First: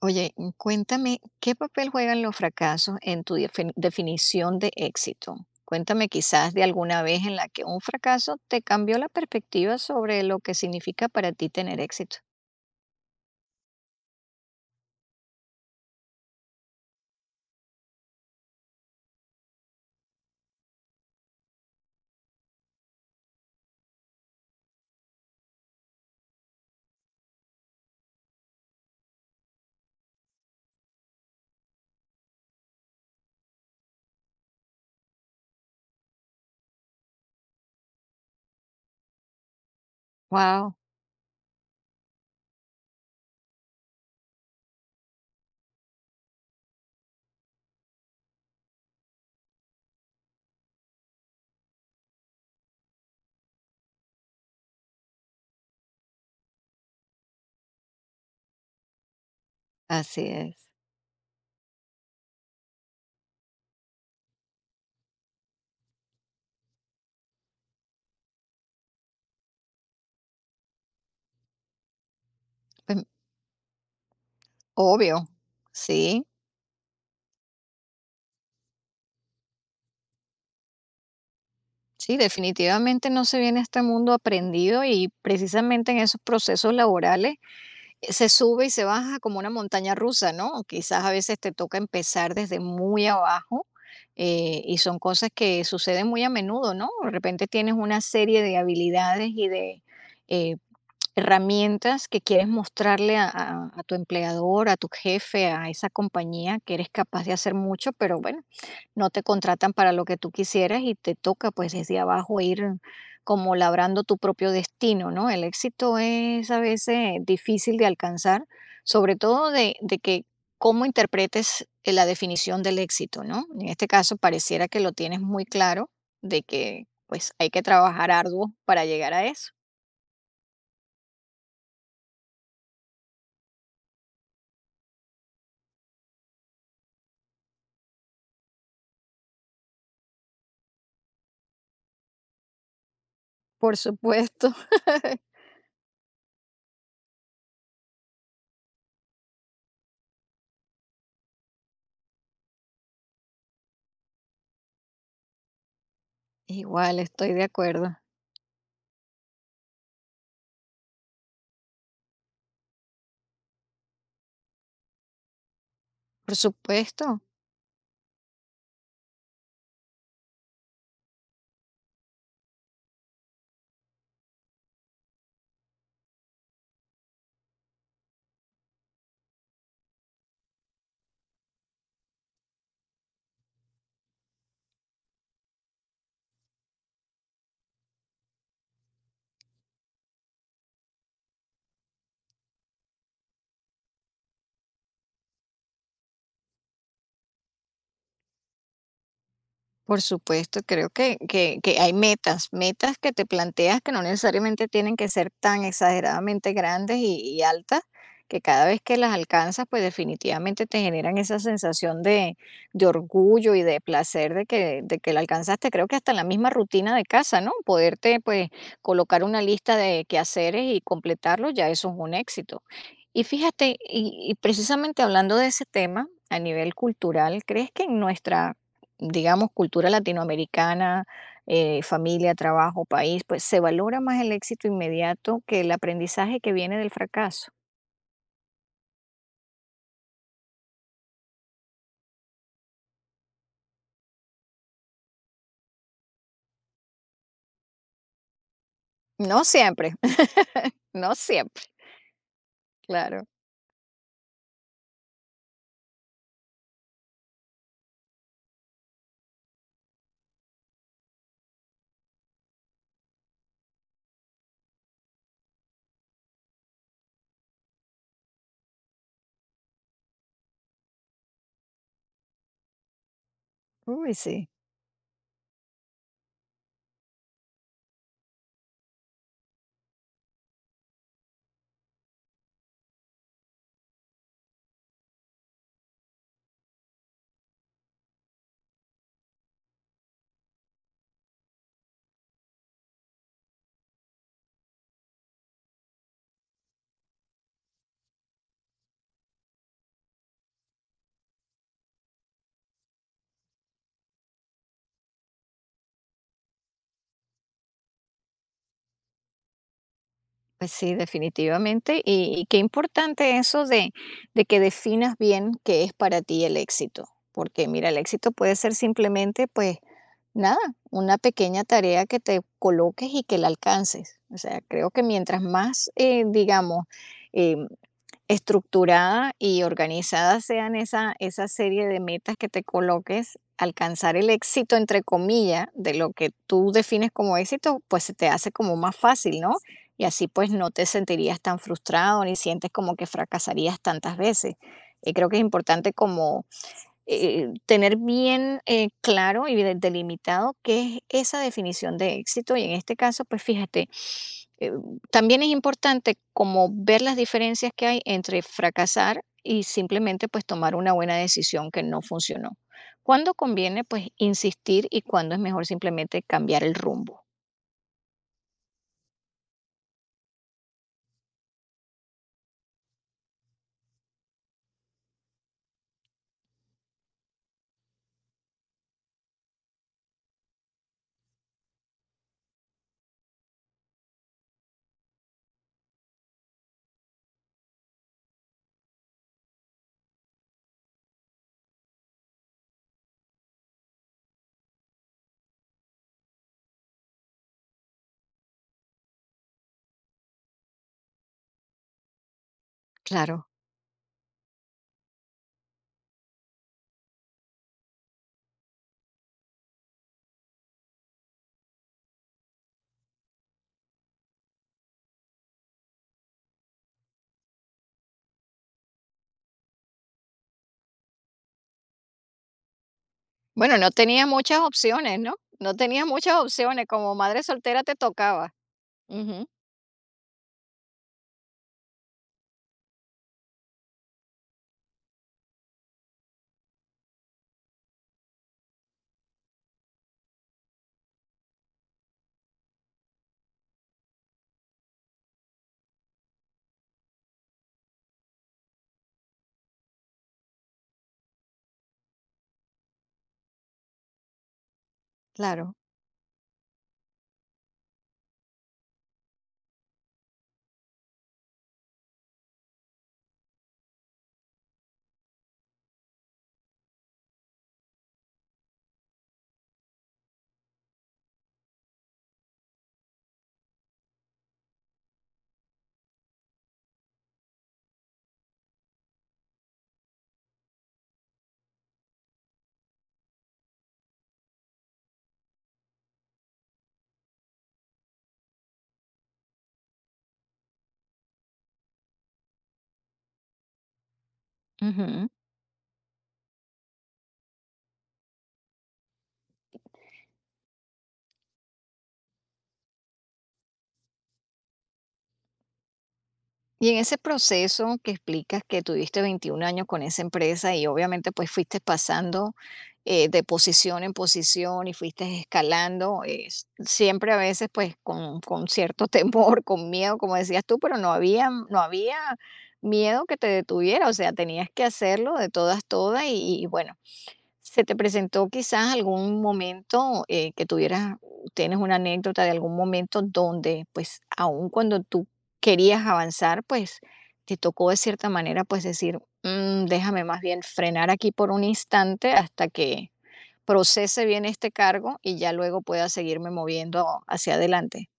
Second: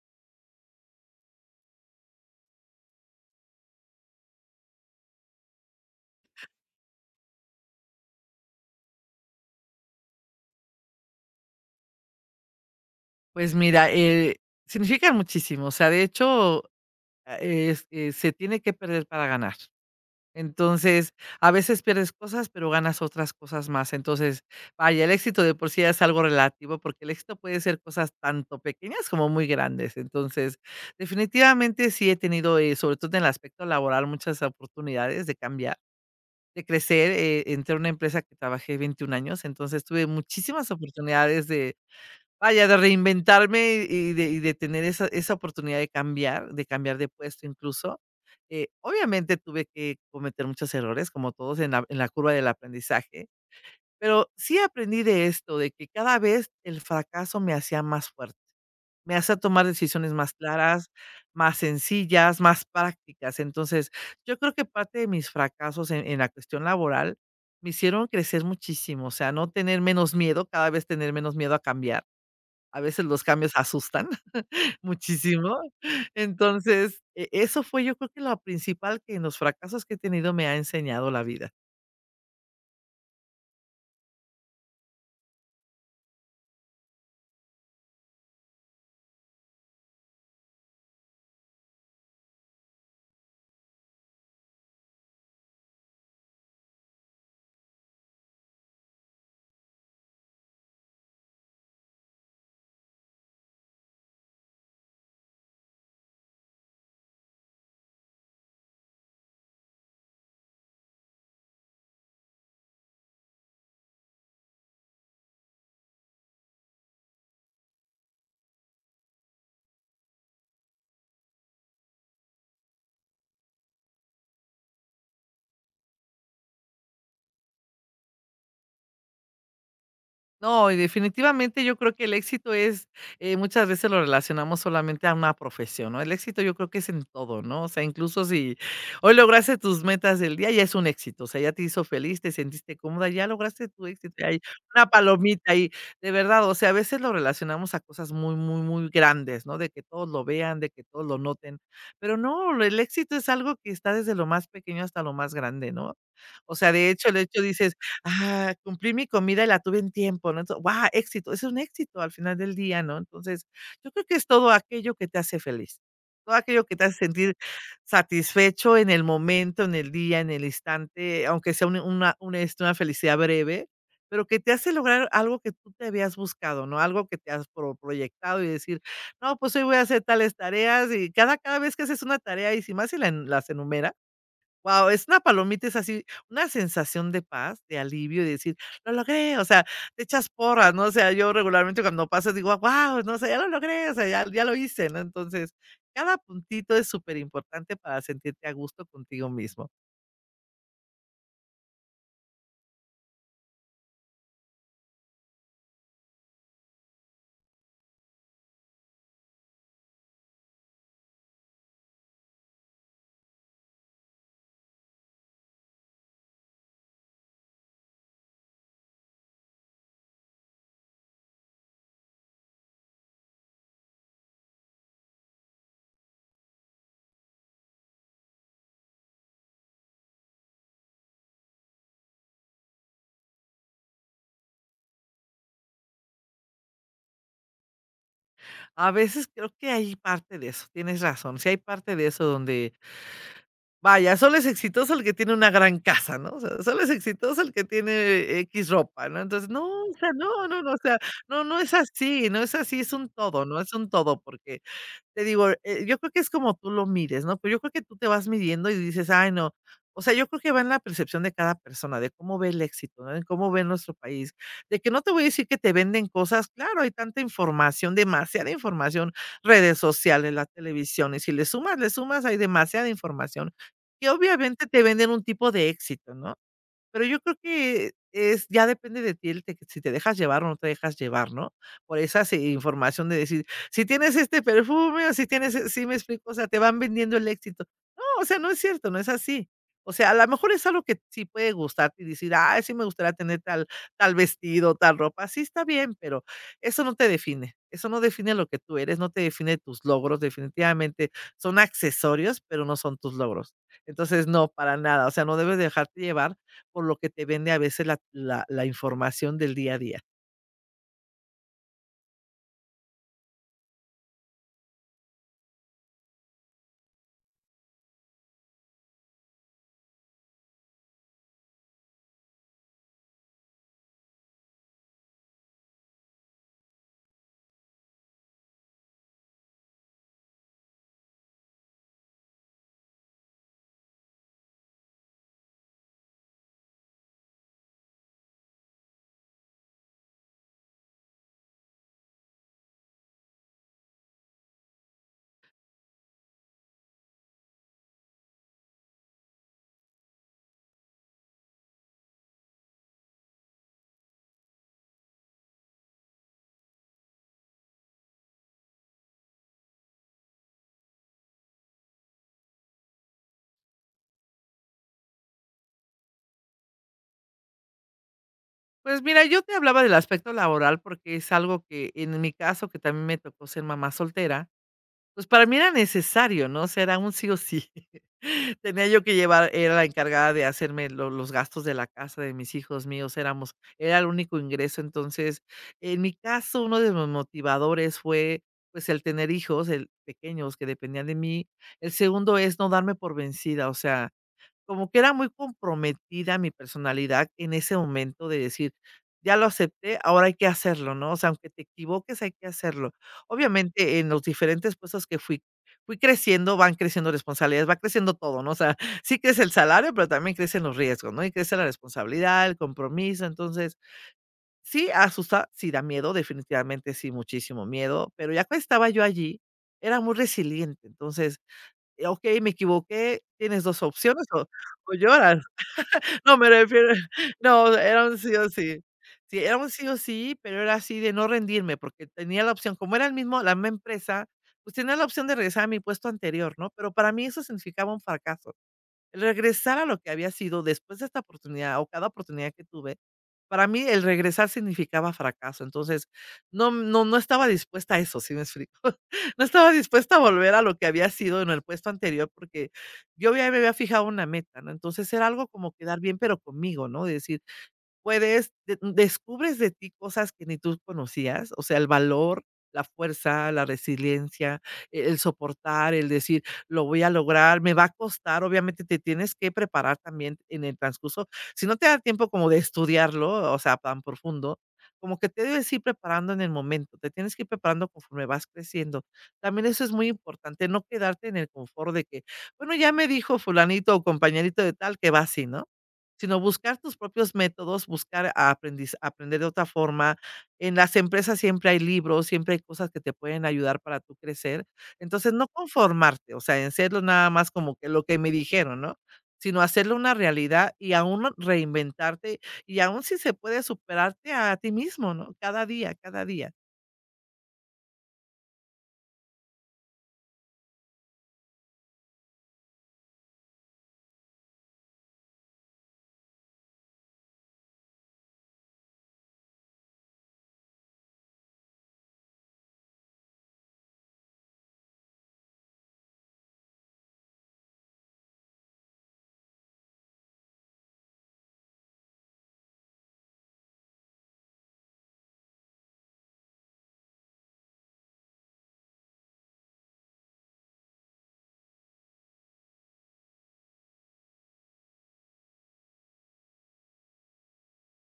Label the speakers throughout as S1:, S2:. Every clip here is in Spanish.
S1: Oye, cuéntame, ¿qué papel juegan los fracasos en tu definición de éxito? Cuéntame quizás de alguna vez en la que un fracaso te cambió la perspectiva sobre lo que significa para ti tener éxito.
S2: Pues mira, significan muchísimo. O sea, de hecho, es se tiene que perder para ganar. Entonces, a veces pierdes cosas, pero ganas otras cosas más. Entonces, vaya, el éxito de por sí ya es algo relativo, porque el éxito puede ser cosas tanto pequeñas como muy grandes. Entonces, definitivamente sí he tenido, sobre todo en el aspecto laboral, muchas oportunidades de cambiar, de crecer. Entré a una empresa que trabajé 21 años, entonces tuve muchísimas
S1: Wow,
S2: oportunidades de vaya, de reinventarme y de tener esa oportunidad de cambiar, de cambiar de puesto incluso. Obviamente tuve que cometer muchos errores, como todos en la curva del aprendizaje, pero sí aprendí de esto, de que cada vez el fracaso me hacía más fuerte, me hacía tomar decisiones
S1: así
S2: más
S1: es.
S2: claras, más sencillas, más prácticas. Entonces, yo creo que parte de mis fracasos en la cuestión laboral me hicieron crecer muchísimo, o sea, no tener menos miedo, cada vez tener menos miedo a cambiar. A
S1: Pues,
S2: veces los cambios asustan
S1: obvio,
S2: muchísimo.
S1: sí,
S2: Entonces, eso fue yo creo que lo principal que en los fracasos que he tenido me ha enseñado la vida.
S1: sí, definitivamente no se viene a este mundo aprendido y precisamente en esos procesos laborales se sube y se baja como una montaña rusa, ¿no? Quizás a veces te toca empezar desde muy abajo. Y son cosas que suceden muy a menudo, ¿no? De repente tienes una serie de habilidades y de eh, herramientas que quieres mostrarle a tu empleador, a tu jefe, a esa compañía, que eres capaz de hacer mucho, pero bueno, no te contratan para lo que tú quisieras y te toca pues desde abajo ir como labrando tu propio destino, ¿no? El éxito es a veces difícil de alcanzar, sobre todo de que cómo interpretes la definición del éxito, ¿no? En este caso pareciera que lo tienes muy claro de que pues hay que trabajar arduo para llegar a eso.
S2: No, y definitivamente yo creo que el éxito es, muchas veces lo relacionamos solamente a una profesión, ¿no? El éxito yo creo que es en todo, ¿no? O sea, incluso si hoy lograste tus metas del día, ya es un éxito, o sea, ya te hizo feliz, te sentiste cómoda, ya lograste
S1: Por
S2: tu éxito, hay
S1: supuesto.
S2: una palomita ahí, de verdad, o sea, a veces lo relacionamos a cosas muy, muy, muy grandes, ¿no? De que todos lo vean, de que todos lo noten, pero no, el éxito es algo que está desde lo más pequeño hasta lo más grande, ¿no? O sea, de
S1: Igual,
S2: hecho, el
S1: estoy de
S2: hecho dices,
S1: acuerdo.
S2: ajá, cumplí mi comida y la tuve en tiempo, ¿no? Ento guau, éxito, es un éxito al final del día, ¿no? Entonces, yo creo que es todo aquello que te hace feliz,
S1: Por
S2: todo aquello que te hace
S1: supuesto.
S2: sentir satisfecho en el momento, en el día, en el instante, aunque sea un una un, este, una felicidad breve, pero que te hace lograr algo que tú te habías buscado, ¿no? Algo que te has proyectado y decir: "No, pues hoy voy a hacer tales tareas", y cada vez que haces una tarea, y si más si la en las enumeras, wow, es una palomita, es así, una sensación de paz, de alivio, y decir: "Lo logré", o sea, te echas porras, ¿no? O sea, yo regularmente cuando pasa digo: wow, no sé, "ya lo logré", o sea, ya lo hice, ¿no? Entonces, cada puntito es súper importante para sentirte a gusto contigo mismo.
S1: Por supuesto, creo que que hay metas, metas que te planteas que no necesariamente tienen que ser tan exageradamente grandes y altas, que cada vez que las alcanzas, pues, definitivamente te generan esa sensación de orgullo y de placer de que la alcanzaste. Creo que hasta en la misma rutina de casa, ¿no? Poderte, pues, colocar una lista de quehaceres y completarlo, ya eso es un éxito. Y fíjate, y precisamente hablando de ese tema, a nivel cultural, ¿crees que en nuestra, digamos, cultura latinoamericana, familia, trabajo, país, pues se valora más el éxito inmediato que el aprendizaje que viene del fracaso?
S2: A veces creo que hay parte de eso, tienes razón, sí hay parte de eso donde vaya, solo es exitoso el que tiene una gran casa, ¿no? O sea, solo es exitoso el que tiene x ropa, ¿no?
S1: No
S2: Entonces, no, o
S1: siempre,
S2: sea, no, no, no, o sea,
S1: no
S2: no, no
S1: siempre,
S2: es así, no es así, es un
S1: claro.
S2: todo, ¿no? Es un todo, porque te digo, yo creo que es como tú lo mires, ¿no? Pero yo creo que tú te vas midiendo y dices: "Ay, no". O sea, yo creo que va en la percepción de cada persona, de cómo ve el éxito, ¿no? En cómo ve nuestro país. De que no te voy a decir que te venden cosas, claro, hay tanta información, demasiada información, redes sociales, la televisión, y si le sumas, le sumas, hay demasiada información, que
S1: Uy, sí.
S2: obviamente te venden un tipo de éxito, ¿no? Pero yo creo que es ya depende de ti el te si te dejas llevar o no te dejas llevar, ¿no? Por esa información de decir, si tienes este perfume o si tienes sí me explico, o sea, te van vendiendo el éxito. No, o sea, no es cierto, no es así. O sea, a lo mejor es algo que sí puede gustarte y decir: ah sí me gustaría tener tal vestido, tal ropa". Sí, está bien, pero eso no te define. Eso no define lo que tú eres, no te define tus logros, definitivamente son accesorios, pero no son tus logros. Entonces, no, para nada, o sea, no debes dejarte llevar por lo que te vende a veces la información del día a día.
S1: Pues sí, definitivamente. Y qué importante eso de que definas bien qué es para ti el éxito. Porque mira, el éxito puede ser simplemente, pues, nada, una pequeña tarea que te coloques y que la alcances. O sea, creo que mientras más, digamos, em, estructurada y organizada sean esa, esa serie de metas que te coloques, alcanzar el éxito, entre comillas, de lo que tú defines como éxito, pues se te hace como más fácil, ¿no? Y así pues no te sentirías tan frustrado ni sientes como que fracasarías tantas veces. Y creo que es importante como tener bien claro y delimitado qué es esa definición de éxito. Y en este caso, pues fíjate, eh, también es importante como ver las diferencias que hay entre fracasar y simplemente pues tomar una buena decisión que no funcionó. ¿Cuándo conviene pues insistir y cuándo es mejor simplemente cambiar el rumbo?
S2: Pues mira, yo te hablaba del aspecto laboral, porque es algo que en mi caso, que también me tocó ser mamá soltera, pues para mí era necesario, ¿no? O sea, era un sí o sí. Tenía yo que llevar era la encargada de hacerme lo los gastos de la casa, de mis hijos míos, éramos era el único ingreso. Entonces, en mi caso, uno de los motivadores fue, pues, el tener hijos, el pequeños que dependían de mí. El segundo es no darme por vencida, o sea, como que era muy comprometida mi personalidad en ese momento de decir: "Ya lo acepté, ahora hay que hacerlo", ¿no? O sea, aunque te equivoques, hay que hacerlo.
S1: Claro.
S2: Obviamente, en los diferentes puestos que fui creciendo, van creciendo responsabilidades, va creciendo todo, ¿no? O sea, sí crece el salario, pero también crecen los riesgos, ¿no? Y crece la responsabilidad, el compromiso. Entonces, sí asusta, sí da miedo, definitivamente sí, muchísimo miedo, pero ya que estaba yo allí, era muy resiliente. Entonces, okey, me equivoqué, tienes
S1: Bueno,
S2: 2
S1: no
S2: opciones,
S1: tenía muchas
S2: o
S1: opciones, ¿no?
S2: lloras.
S1: No tenía muchas
S2: No, me
S1: opciones,
S2: refiero
S1: como madre
S2: no,
S1: soltera te
S2: era un sí o
S1: tocaba.
S2: sí. Sí,
S1: Ujú.
S2: era un sí o sí, pero era así de no rendirme, porque tenía la opción, como era el mismo la misma empresa, pues tenía la opción de regresar a mi puesto anterior, ¿no? Pero para mí eso significaba un fracaso. El regresar a lo que había sido después de esta oportunidad o cada oportunidad que tuve para mí, el regresar significaba fracaso, entonces, no estaba dispuesta a eso, ¿sí me explico? No estaba dispuesta a volver a lo que había sido en el puesto anterior, porque yo ya me había fijado una meta, ¿no? Entonces, era algo
S1: Claro.
S2: como quedar bien, pero conmigo, ¿no? De decir, puedes de descubres de ti cosas que ni tú conocías, o sea, el valor, la fuerza, la resiliencia, el soportar, el decir: "Lo voy a lograr, me va a costar", obviamente te tienes que preparar también en el transcurso. Si no te da tiempo como de estudiarlo, o sea, tan profundo, como que te debes ir preparando en el momento, te tienes que ir preparando conforme vas creciendo. También eso es muy importante, no quedarte en el confort de que: "Bueno, ya me dijo fulanito o compañerito de tal que va así", ¿no? Sino buscar tus propios métodos, buscar a aprender de otra forma. En las empresas siempre hay libros, siempre hay cosas que te pueden ayudar para tú crecer.
S1: Ujú.
S2: Entonces, no conformarte, o sea, en serlo nada más como que lo que me dijeron, ¿no? Sino hacerlo una realidad y aún no reinventarte y aún si se puede superarte a ti mismo, ¿no? Cada día, cada día.
S1: Y en ese proceso que explicas que tuviste 21 años con esa empresa y obviamente pues fuiste pasando, de posición en posición, y fuiste escalando, siempre a veces pues con cierto temor, con miedo, como decías tú, pero no había, no había miedo que te detuviera, o sea, tenías que hacerlo de todas, todas. Y bueno, ¿se te presentó quizás algún momento que tuvieras, tienes una anécdota de algún momento donde, pues, aun cuando tú querías avanzar, pues, te tocó de cierta manera, pues, decir: "Mm, déjame más bien frenar aquí por un instante hasta que procese bien este cargo y ya luego pueda seguirme moviendo hacia adelante"?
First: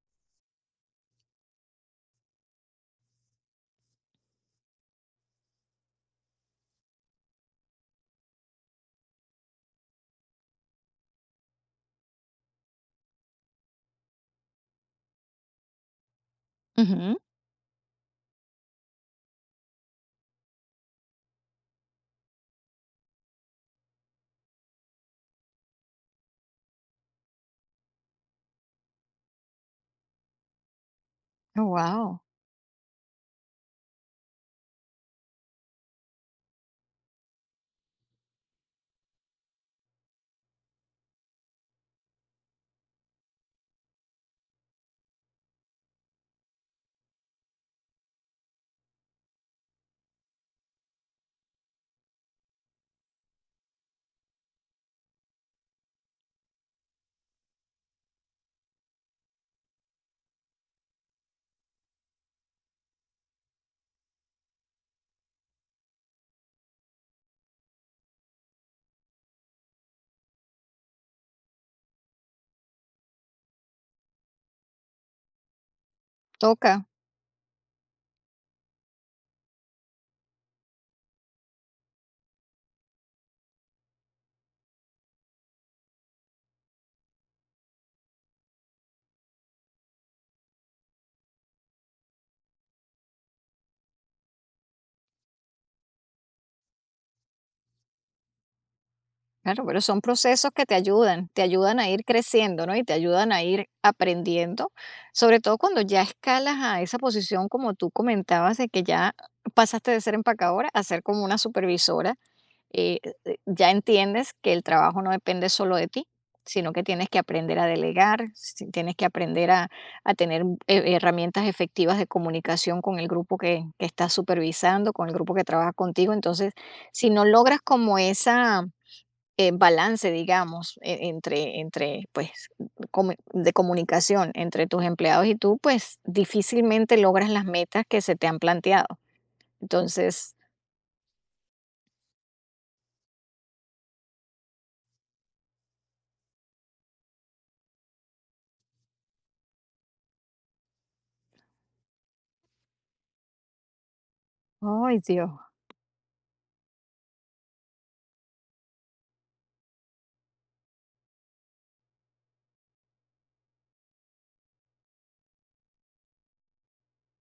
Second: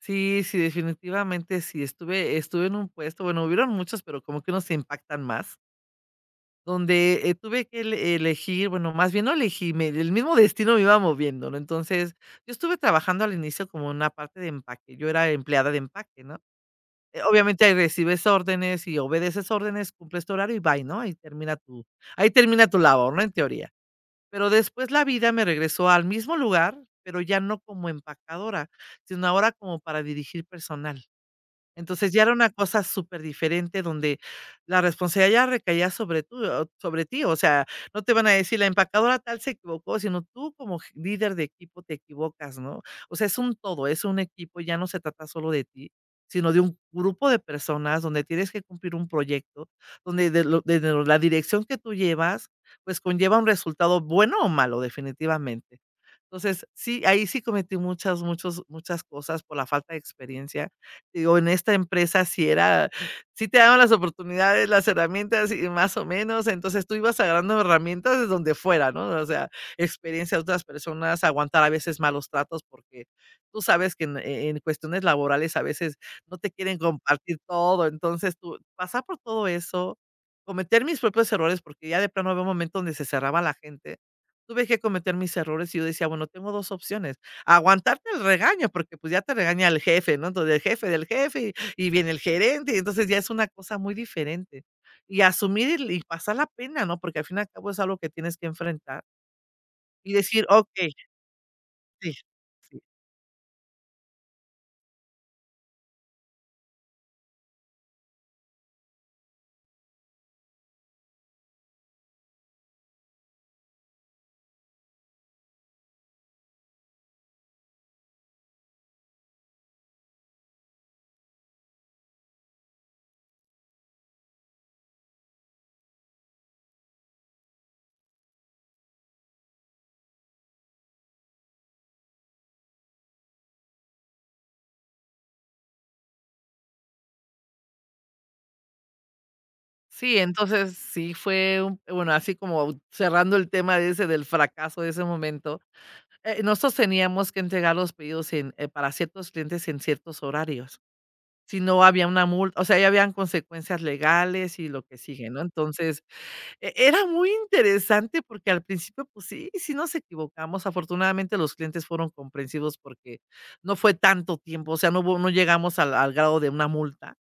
S2: Sí, sí, definitivamente sí. Estuve, estuve en un puesto, bueno, hubieron muchos, pero como que unos se impactan más. Donde, tuve que elegir, bueno, más bien no elegí, me el mismo destino me iba moviendo, ¿no? Entonces, yo estuve trabajando al inicio como una parte de empaque, yo era empleada de empaque, ¿no? Obviamente, ahí recibes órdenes y obedeces órdenes, cumples tu horario y bye, ¿no? Ahí termina tu labor, ¿no? En teoría. Pero después la vida me regresó al mismo lugar, pero ya no como empacadora, sino ahora como para dirigir personal. Entonces,
S1: Wow,
S2: ya era una cosa súper diferente donde la responsabilidad ya recaía sobre tú, o sobre ti, o sea, no te van a decir: "La empacadora tal se equivocó", sino tú como je líder de equipo te equivocas, ¿no? O sea, es un todo, es un equipo, ya no se trata solo de ti, sino de un grupo de personas donde tienes que cumplir un proyecto, donde de lo de la dirección que tú llevas, pues, conlleva un resultado bueno o malo, definitivamente. Entonces, sí, ahí sí cometí muchas cosas por la falta de experiencia. Digo, en esta empresa sí te daban las oportunidades, las herramientas y más o menos, entonces tú ibas agarrando herramientas de donde fuera, ¿no? O sea, experiencia de otras personas, aguantar a veces malos tratos, porque tú sabes que en cuestiones laborales a veces no te quieren
S1: toca.
S2: compartir todo, entonces tú pasar por todo eso, cometer mis propios errores, porque ya de plano había un momento donde se cerraba la gente. Tuve que cometer mis errores y yo decía, bueno, tengo 2 opciones. Aguantarte el regaño, porque, pues, ya te regaña el jefe, ¿no? Entonces, el jefe del jefe, y viene el gerente, y entonces ya es una cosa muy diferente. Y asumir y pasar la pena, ¿no? Porque al fin y al cabo es algo que tienes que enfrentar
S1: Claro, pero son
S2: y decir:
S1: procesos que
S2: "Okey,
S1: te ayudan a ir
S2: sí,
S1: creciendo, ¿no?
S2: sí".
S1: Y te ayudan a ir aprendiendo, sobre todo cuando ya escalas a esa posición, como tú comentabas, de que ya pasaste de ser empacadora a ser como una supervisora. Ya entiendes que el trabajo no depende solo de ti, sino que tienes que aprender a delegar, tienes que aprender a tener herramientas efectivas de comunicación con el grupo que estás supervisando, con el grupo que trabaja contigo. Entonces, si no logras como esa balance, digamos, entre, entre, pues, de comunicación entre tus empleados y tú, pues difícilmente logras las metas que se te han planteado.
S2: Sí,
S1: Entonces,
S2: entonces sí fue un bueno, así como cerrando el tema de ese del fracaso de ese momento, nosotros teníamos que entregar los pedidos en, para ciertos clientes en ciertos horarios. Si no había una multa, o sea, ya habían consecuencias legales y lo que
S1: ay Dios,
S2: sigue, ¿no? Entonces, era muy interesante porque al principio, pues sí, sí nos equivocamos. Afortunadamente, los clientes fueron comprensivos porque no fue tanto tiempo, o sea, no llegamos al grado de una multa.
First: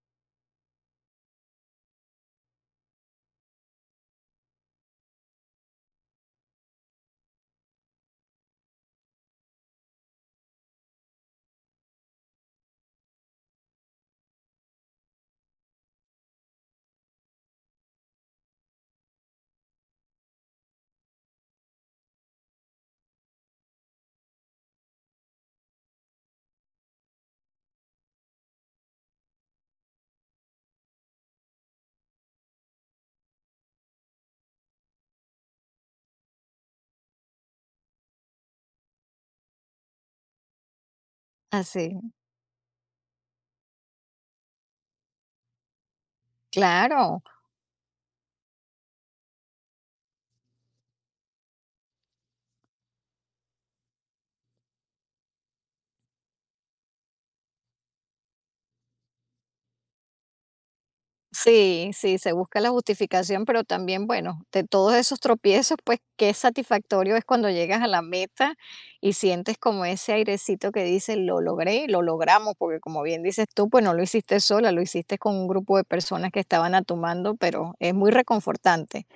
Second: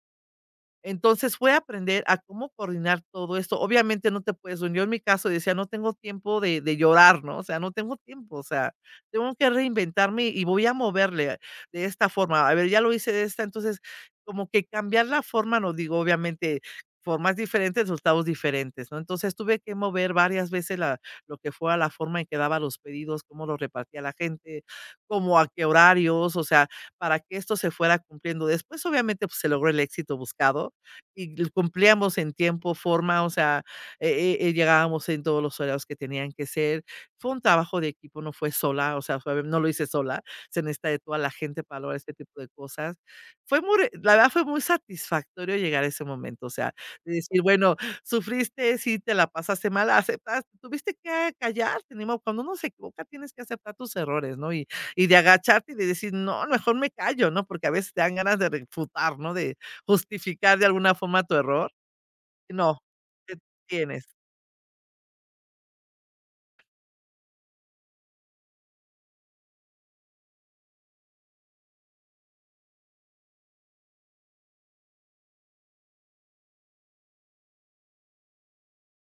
S2: Entonces, fue aprender a cómo coordinar todo esto. Obviamente, no te puedes yo en mi caso decía: "No tengo tiempo de llorar", ¿no? O sea, no tengo tiempo, o sea, tengo que reinventarme y voy a moverle de esta forma. A ver, ya lo hice de esta, entonces, como que cambiar la forma, no digo, obviamente, formas diferentes, resultados diferentes, ¿no? Entonces, tuve que mover varias veces la lo que fuera la forma en que daba los pedidos, cómo los repartía la gente, cómo, a qué horarios, o sea, para que esto se fuera cumpliendo. Después, obviamente, pues, se logró el éxito buscado y l cumplíamos en tiempo, forma, o sea, llegábamos en todos los horarios que tenían que ser. Fue un trabajo de equipo, no fue sola, o sea, fue no lo hice sola, se necesita de toda la gente para lograr
S1: así,
S2: este tipo de cosas. Fue muy re La verdad fue muy satisfactorio llegar a ese momento, o sea, de
S1: claro.
S2: decir, bueno, sufriste, sí, te la pasaste mal, aceptaste, tuviste que callarte, ni modo, cuando uno se equivoca tienes que aceptar tus errores, ¿no? Y de agacharte y de decir: "No, mejor me callo", ¿no? Porque a veces te dan ganas de refutar, ¿no? De justificar de alguna forma tu error,
S1: Sí, sí, se busca la
S2: no, ¿qué
S1: justificación, pero también,
S2: tienes?
S1: bueno, de todos esos tropiezos, pues qué satisfactorio es cuando llegas a la meta y sientes como ese airecito que dice, lo logré, lo logramos, porque como bien dices tú, pues no lo hiciste sola, lo hiciste con un grupo de personas que estaban a tu mando, pero es muy reconfortante.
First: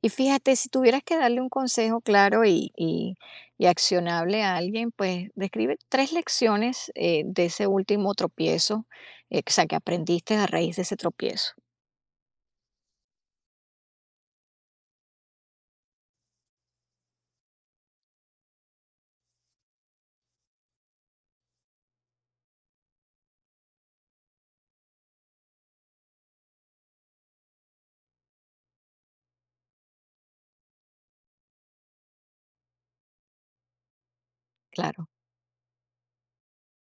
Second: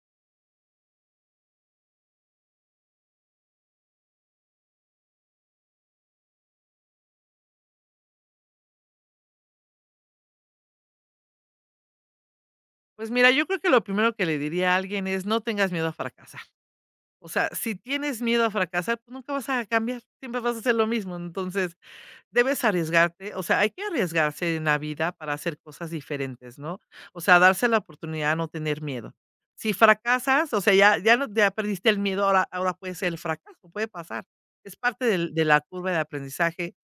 S1: Y fíjate, si tuvieras que darle un consejo claro y y accionable a alguien, pues describe 3 lecciones de ese último tropiezo, o sea, que aprendiste a raíz de ese tropiezo.
S2: Pues mira, yo creo que lo primero que le diría a alguien es: "No tengas miedo a fracasar". O sea, si tienes miedo a fracasar, pues nunca vas a cambiar, siempre vas a hacer lo mismo. Entonces, debes arriesgarte, o sea, hay que arriesgarse en la vida para hacer cosas diferentes, ¿no? O sea, darse la oportunidad, no tener miedo. Si fracasas, o sea, ya, ya, no, ya perdiste el miedo, ahora, ahora puede ser el fracaso, puede pasar. Es
S1: Claro,
S2: parte del- de la curva de aprendizaje.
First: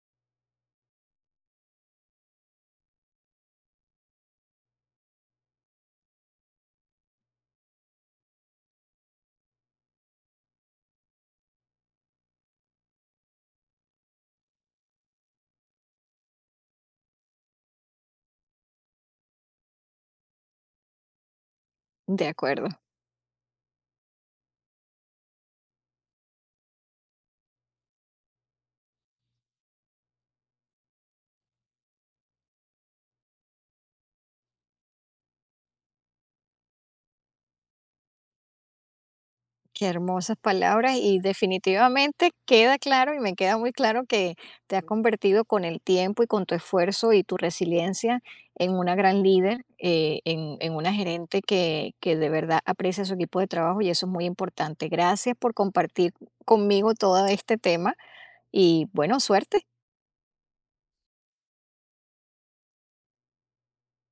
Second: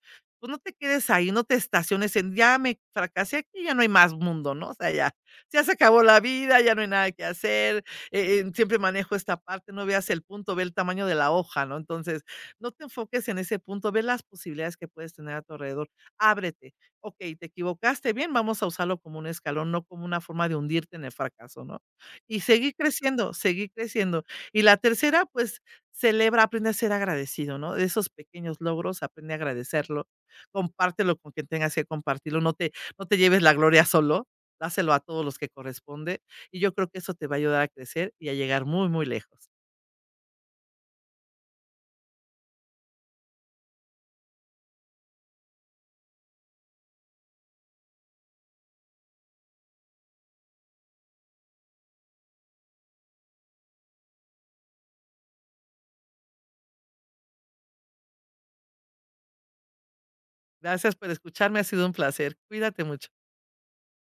S2: Tú no te quedes ahí, no te estaciones en, ya me fracasé aquí, ya no hay más mundo, ¿no? O sea, ya, ya se acabó la vida, ya no hay nada que hacer, siempre manejo esta parte, no veas el punto, ve el tamaño de la hoja, ¿no? Entonces, no te enfoques en ese punto, ve las posibilidades que puedes tener a tu alrededor, ábrete. Ok, te equivocaste, bien, vamos a usarlo como un escalón, no como una forma de hundirte en el fracaso, ¿no?
S1: de
S2: Y
S1: acuerdo.
S2: seguir creciendo, seguir creciendo. Y la tercera, pues, celebra, aprende a ser agradecido, ¿no? De esos pequeños logros, aprende a agradecerlo, compártelo con quien tengas que compartirlo, no te, no te lleves la gloria solo, dáselo a todos los que corresponde. Y yo creo que eso te va a ayudar a crecer y a llegar muy, muy lejos.
S1: Qué hermosas palabras, y definitivamente queda claro y me queda muy claro que te has convertido con el tiempo y con tu esfuerzo y tu resiliencia en una gran líder, en una gerente que de verdad aprecia su equipo de trabajo, y eso es muy importante. Gracias por compartir conmigo todo este tema y bueno, suerte.
S2: Gracias por escucharme, ha sido un placer. Cuídate mucho.